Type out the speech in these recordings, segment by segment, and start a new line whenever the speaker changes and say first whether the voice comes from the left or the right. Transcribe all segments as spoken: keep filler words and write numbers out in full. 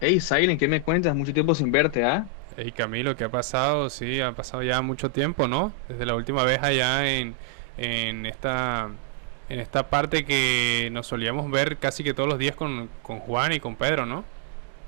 left: Hey, Silent, ¿qué me cuentas? Mucho tiempo sin verte, ¿ah?
right: Hey Camilo, ¿qué ha pasado? Sí, ha pasado ya mucho tiempo, ¿no? Desde la última vez allá en, en esta en esta parte que nos solíamos ver casi que todos los días con, con Juan y con Pedro, ¿no?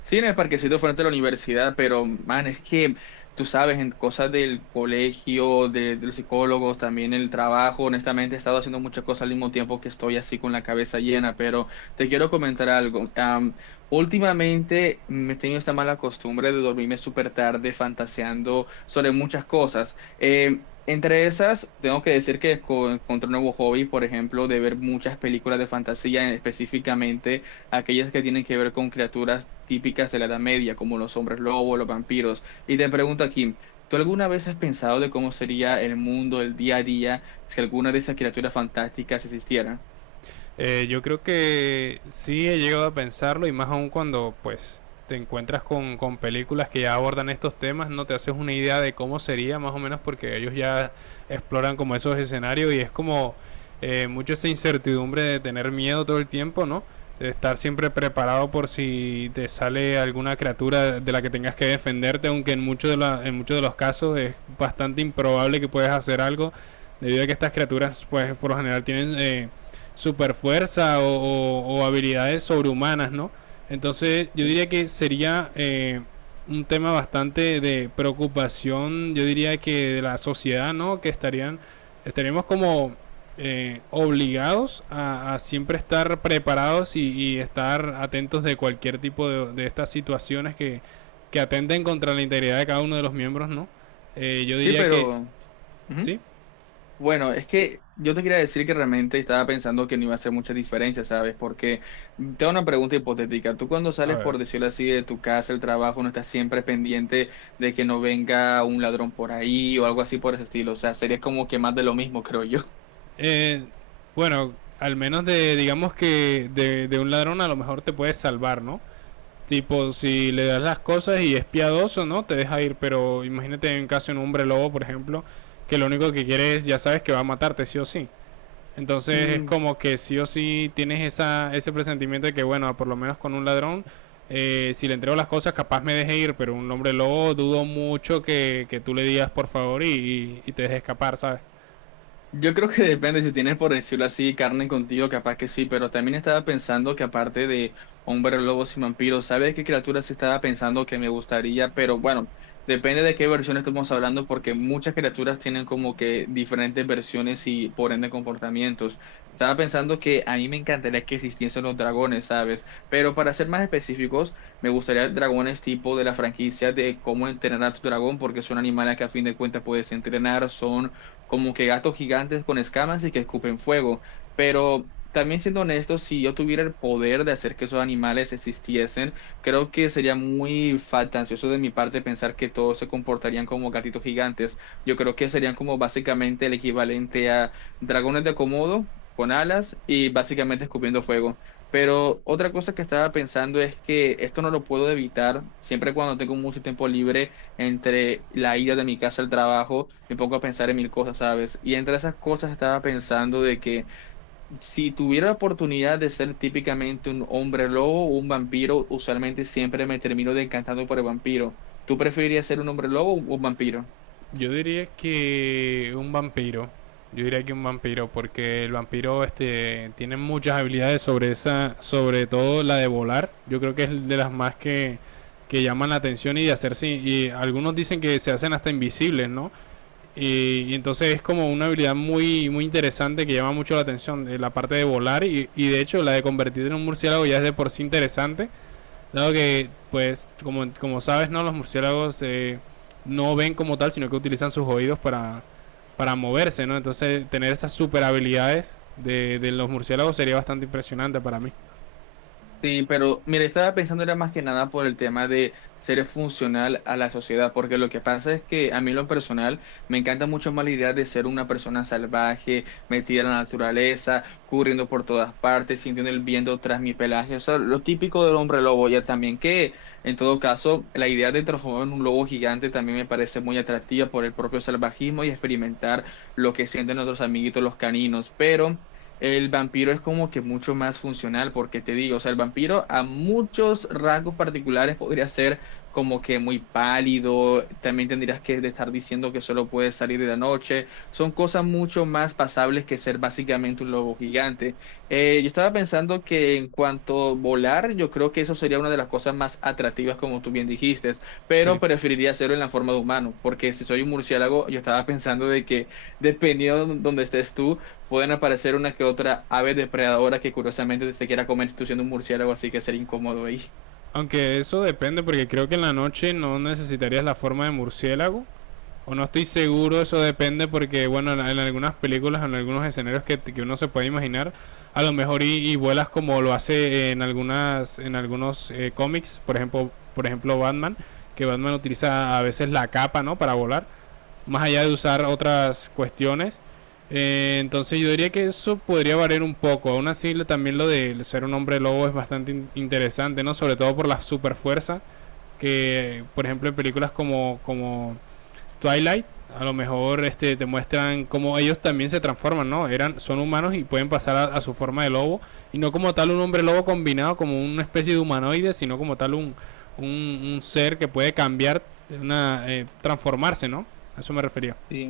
left: Sí, en el parquecito frente a la universidad, pero, man, es que tú sabes, en cosas del colegio, de, de los psicólogos, también el trabajo, honestamente he estado haciendo muchas cosas al mismo tiempo que estoy así con la cabeza llena, pero te quiero comentar algo. Am, últimamente me he tenido esta mala costumbre de dormirme súper tarde fantaseando sobre muchas cosas. Eh, Entre esas, tengo que decir que co- encontré un nuevo hobby, por ejemplo, de ver muchas películas de fantasía, específicamente aquellas que tienen que ver con criaturas típicas de la Edad Media, como los hombres lobos, los vampiros. Y te pregunto, Kim, ¿tú alguna vez has pensado de cómo sería el mundo, el día a día, si alguna de esas criaturas fantásticas existiera?
right: Eh, yo creo que sí he llegado a pensarlo, y más aún cuando pues te encuentras con, con películas que ya abordan estos temas. No te haces una idea de cómo sería más o menos porque ellos ya exploran como esos escenarios, y es como eh, mucho esa incertidumbre de tener miedo todo el tiempo, ¿no? De estar siempre preparado por si te sale alguna criatura de la que tengas que defenderte, aunque en muchos de, la- en muchos de los casos es bastante improbable que puedas hacer algo, debido a que estas criaturas pues por lo general tienen eh, super fuerza o, o- o habilidades sobrehumanas, ¿no? Entonces yo
left: Sí,
right: diría que sería eh, un tema bastante de preocupación, yo diría que de la sociedad, ¿no? Que estarían, estaríamos como eh, obligados a, a siempre estar preparados, y, y estar atentos de cualquier tipo de, de estas situaciones que, que atenten contra la integridad de cada uno de los miembros, ¿no? Eh, yo
left: sí,
right: diría que,
left: pero... Ujú.
right: sí,
left: Bueno, es que yo te quería decir que realmente estaba pensando que no iba a hacer mucha diferencia, ¿sabes? Porque tengo una pregunta hipotética. Tú cuando
right: a
left: sales,
right: ver.
left: por decirlo así, de tu casa, el trabajo, no estás siempre pendiente de que no venga un ladrón por ahí o algo así por ese estilo. O sea, sería como que más de lo mismo, creo yo.
right: Eh, bueno, al menos de, digamos que de, de un ladrón a lo mejor te puedes salvar, ¿no? Tipo, si le das las cosas y es piadoso, ¿no? Te deja ir, pero imagínate en caso de un hombre lobo, por ejemplo, que lo único que quiere es, ya sabes que va a matarte, sí o sí. Entonces es como que sí o sí tienes esa, ese presentimiento de que, bueno, por lo menos con un ladrón, eh, si le entrego las cosas, capaz me deje ir, pero un hombre lobo dudo mucho que, que tú le digas por favor y, y- y te deje escapar, ¿sabes?
left: Yo creo que depende, si tienes por decirlo así carne contigo, capaz que sí, pero también estaba pensando que aparte de hombres lobos y vampiros, ¿sabes qué criaturas sí estaba pensando que me gustaría? Pero bueno, depende de qué versión estamos hablando, porque muchas criaturas tienen como que diferentes versiones y por ende comportamientos. Estaba pensando que a mí me encantaría que existiesen los dragones, ¿sabes? Pero para ser más específicos, me gustaría dragones tipo de la franquicia de cómo entrenar a tu dragón, porque son animales que a fin de cuentas puedes entrenar, son como que gatos gigantes con escamas y que escupen fuego. Pero también siendo honesto, si yo tuviera el poder de hacer que esos animales existiesen, creo que sería muy fantasioso de mi parte pensar que todos se comportarían como gatitos gigantes. Yo creo que serían como básicamente el equivalente a dragones de Komodo con alas y básicamente escupiendo fuego. Pero otra cosa que estaba pensando es que esto no lo puedo evitar. Siempre cuando tengo mucho tiempo libre, entre la ida de mi casa al trabajo, me pongo a pensar en mil cosas, ¿sabes? Y entre esas cosas estaba pensando de que si tuviera la oportunidad de ser típicamente un hombre lobo o un vampiro, usualmente siempre me termino decantando por el vampiro. ¿Tú preferirías ser un hombre lobo o un vampiro?
right: Yo diría que un vampiro. Yo diría que un vampiro, porque el vampiro este tiene muchas habilidades sobre esa, sobre todo la de volar. Yo creo que es de las más que, que llaman la atención, y de hacerse. Y algunos dicen que se hacen hasta invisibles, ¿no? Y, y entonces es como una habilidad muy, muy interesante que llama mucho la atención, eh, la parte de volar, y, y de hecho la de convertirte en un murciélago ya es de por sí interesante. Dado que, pues, como, como sabes, ¿no? Los murciélagos eh, no ven como tal, sino que utilizan sus oídos para, para moverse, ¿no? Entonces, tener esas super habilidades de, de los murciélagos sería bastante impresionante para mí.
left: Sí, pero mire, estaba pensando era más que nada por el tema de ser funcional a la sociedad, porque lo que pasa es que a mí en lo personal me encanta mucho más la idea de ser una persona salvaje, metida en la naturaleza, corriendo por todas partes, sintiendo el viento tras mi pelaje, o sea, lo típico del hombre lobo, ya también que en todo caso la idea de transformarme en un lobo gigante también me parece muy atractiva por el propio salvajismo y experimentar lo que sienten nuestros amiguitos los caninos, pero... El vampiro es como que mucho más funcional, porque te digo, o sea, el vampiro a muchos rasgos particulares podría ser como que muy pálido, también tendrías que estar diciendo que solo puedes salir de la noche, son cosas mucho más pasables que ser básicamente un lobo gigante. Eh, yo estaba pensando que en cuanto a volar, yo creo que eso sería una de las cosas más atractivas, como tú bien dijiste, pero
right: Sí.
left: preferiría hacerlo en la forma de humano, porque si soy un murciélago, yo estaba pensando de que dependiendo de donde estés tú, pueden aparecer una que otra ave depredadora que curiosamente se quiera comer tú siendo un murciélago, así que sería incómodo ahí.
right: Aunque eso depende, porque creo que en la noche no necesitarías la forma de murciélago. O no estoy seguro, eso depende porque, bueno, en, en algunas películas, en algunos escenarios que, que uno se puede imaginar, a lo mejor y, y vuelas como lo hace en algunas en algunos eh, cómics, por ejemplo, por ejemplo Batman, que Batman utiliza a veces la capa, ¿no? Para volar, más allá de usar otras cuestiones. Eh, entonces yo diría que eso podría variar un poco. Aún así, también lo de ser un hombre lobo es bastante in- interesante, ¿no? Sobre todo por la superfuerza que, por ejemplo, en películas como, como Twilight, a lo mejor este, te muestran cómo ellos también se transforman, ¿no? Eran, son humanos y pueden pasar a, a su forma de lobo. Y no como tal un hombre lobo combinado, como una especie de humanoide, sino como tal un, un, un ser que puede cambiar, una, eh, transformarse, ¿no? A eso me refería.
left: Sí.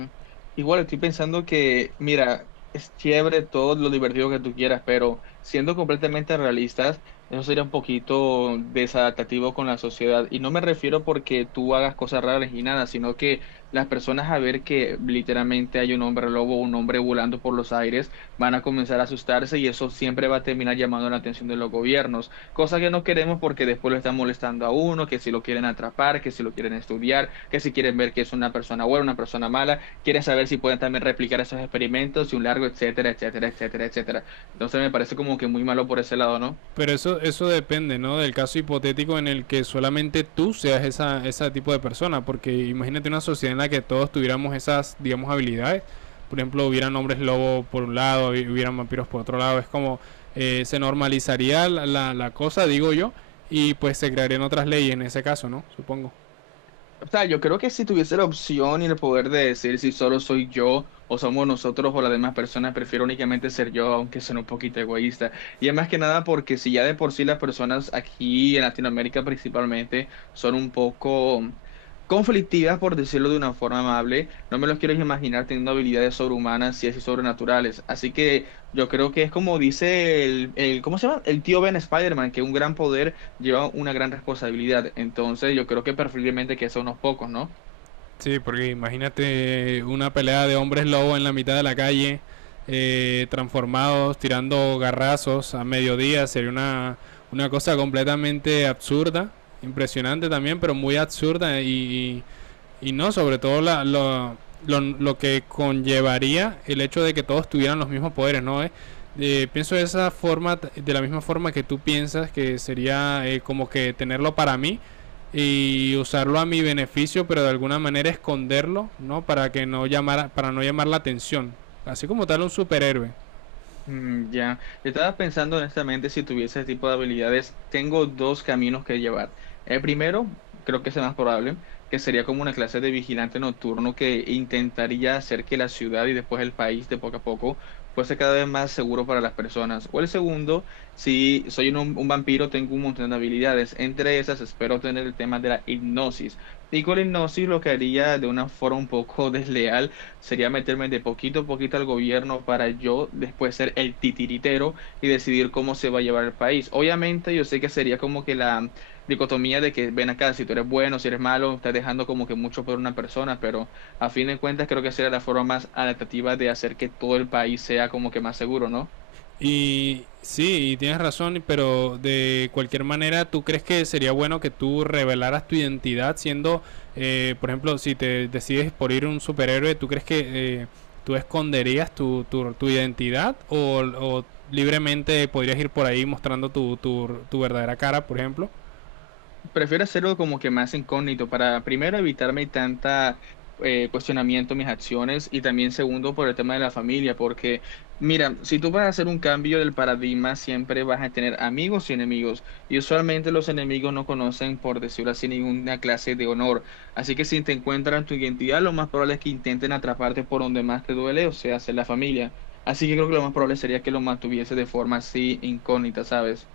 left: Igual estoy pensando que, mira, es chévere todo lo divertido que tú quieras, pero siendo completamente realistas, eso sería un poquito desadaptativo con la sociedad. Y no me refiero porque tú hagas cosas raras y nada, sino que las personas a ver que literalmente hay un hombre lobo, un hombre volando por los aires, van a comenzar a asustarse y eso siempre va a terminar llamando la atención de los gobiernos. Cosa que no queremos porque después lo están molestando a uno, que si lo quieren atrapar, que si lo quieren estudiar, que si quieren ver que es una persona buena, una persona mala, quieren saber si pueden también replicar esos experimentos y un largo, etcétera, etcétera, etcétera, etcétera. Entonces me parece como que muy malo por ese lado, ¿no?
right: Pero eso, eso depende, ¿no? Del caso hipotético en el que solamente tú seas esa, ese tipo de persona. Porque imagínate una sociedad en la que todos tuviéramos esas, digamos, habilidades. Por ejemplo, hubieran hombres lobo por un lado, hubieran vampiros por otro lado. Es como eh, se normalizaría la, la, la cosa, digo yo, y pues se crearían otras leyes en ese caso, ¿no? Supongo.
left: O sea, yo creo que si tuviese la opción y el poder de decir si solo soy yo o somos nosotros o las demás personas, prefiero únicamente ser yo, aunque suene un poquito egoísta. Y es más que nada porque si ya de por sí las personas aquí en Latinoamérica principalmente son un poco conflictivas, por decirlo de una forma amable, no me los quiero imaginar teniendo habilidades sobrehumanas y así sobrenaturales. Así que yo creo que es como dice el, el ¿cómo se llama? El tío Ben Spider-Man, que un gran poder lleva una gran responsabilidad. Entonces, yo creo que preferiblemente que sea unos pocos, ¿no?
right: Sí, porque imagínate una pelea de hombres lobo en la mitad de la calle, eh, transformados, tirando garrazos a mediodía, sería una, una cosa completamente absurda, impresionante también, pero muy absurda, y, y no, sobre todo la, lo, lo, lo que conllevaría el hecho de que todos tuvieran los mismos poderes, ¿no? Eh, eh, pienso de esa forma, de la misma forma que tú piensas, que sería eh, como que tenerlo para mí y usarlo a mi beneficio, pero de alguna manera esconderlo, ¿no? Para que no llamara, para no llamar la atención. Así como tal un superhéroe.
left: Mm, ya. Yo estaba pensando honestamente si tuviese ese tipo de habilidades, tengo dos caminos que llevar. El primero, creo que es el más probable, que sería como una clase de vigilante nocturno que intentaría hacer que la ciudad y después el país de poco a poco fuese cada vez más seguro para las personas. O el segundo, si soy un, un vampiro, tengo un montón de habilidades. Entre esas, espero tener el tema de la hipnosis. Y con la hipnosis lo que haría de una forma un poco desleal sería meterme de poquito a poquito al gobierno para yo después ser el titiritero y decidir cómo se va a llevar el país. Obviamente, yo sé que sería como que la dicotomía de que ven acá, si tú eres bueno, si eres malo, estás dejando como que mucho por una persona, pero a fin de cuentas creo que sería la forma más adaptativa de hacer que todo el país sea como que más seguro, ¿no?
right: Y sí, y tienes razón, pero de cualquier manera, ¿tú crees que sería bueno que tú revelaras tu identidad siendo, eh, por ejemplo, si te decides por ir un superhéroe? ¿Tú crees que eh, tú esconderías tu, tu, tu identidad, o, o libremente podrías ir por ahí mostrando tu, tu, tu verdadera cara, por ejemplo?
left: Prefiero hacerlo como que más incógnito para primero evitarme tanta eh, cuestionamiento en mis acciones y también segundo por el tema de la familia, porque mira, si tú vas a hacer un cambio del paradigma, siempre vas a tener amigos y enemigos y usualmente los enemigos no conocen, por decirlo así, ninguna clase de honor. Así que si te encuentran tu identidad, lo más probable es que intenten atraparte por donde más te duele, o sea, hacer la familia. Así que creo que lo más probable sería que lo mantuviese de forma así incógnita, ¿sabes?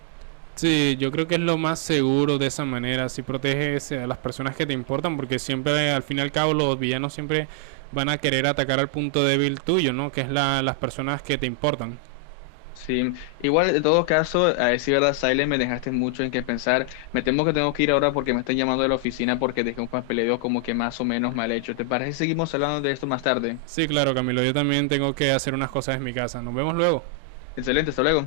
right: Sí, yo creo que es lo más seguro de esa manera. Si proteges a las personas que te importan, porque siempre, al fin y al cabo, los villanos siempre van a querer atacar al punto débil tuyo, ¿no? Que es la, las personas que te importan.
left: Sí, igual en todo caso, a decir verdad, Silent, me dejaste mucho en qué pensar. Me temo que tengo que ir ahora porque me están llamando de la oficina porque dejé un papeleo como que más o menos mal hecho. ¿Te parece que seguimos hablando de esto más tarde?
right: Sí, claro, Camilo, yo también tengo que hacer unas cosas en mi casa. Nos vemos luego.
left: Excelente, hasta luego.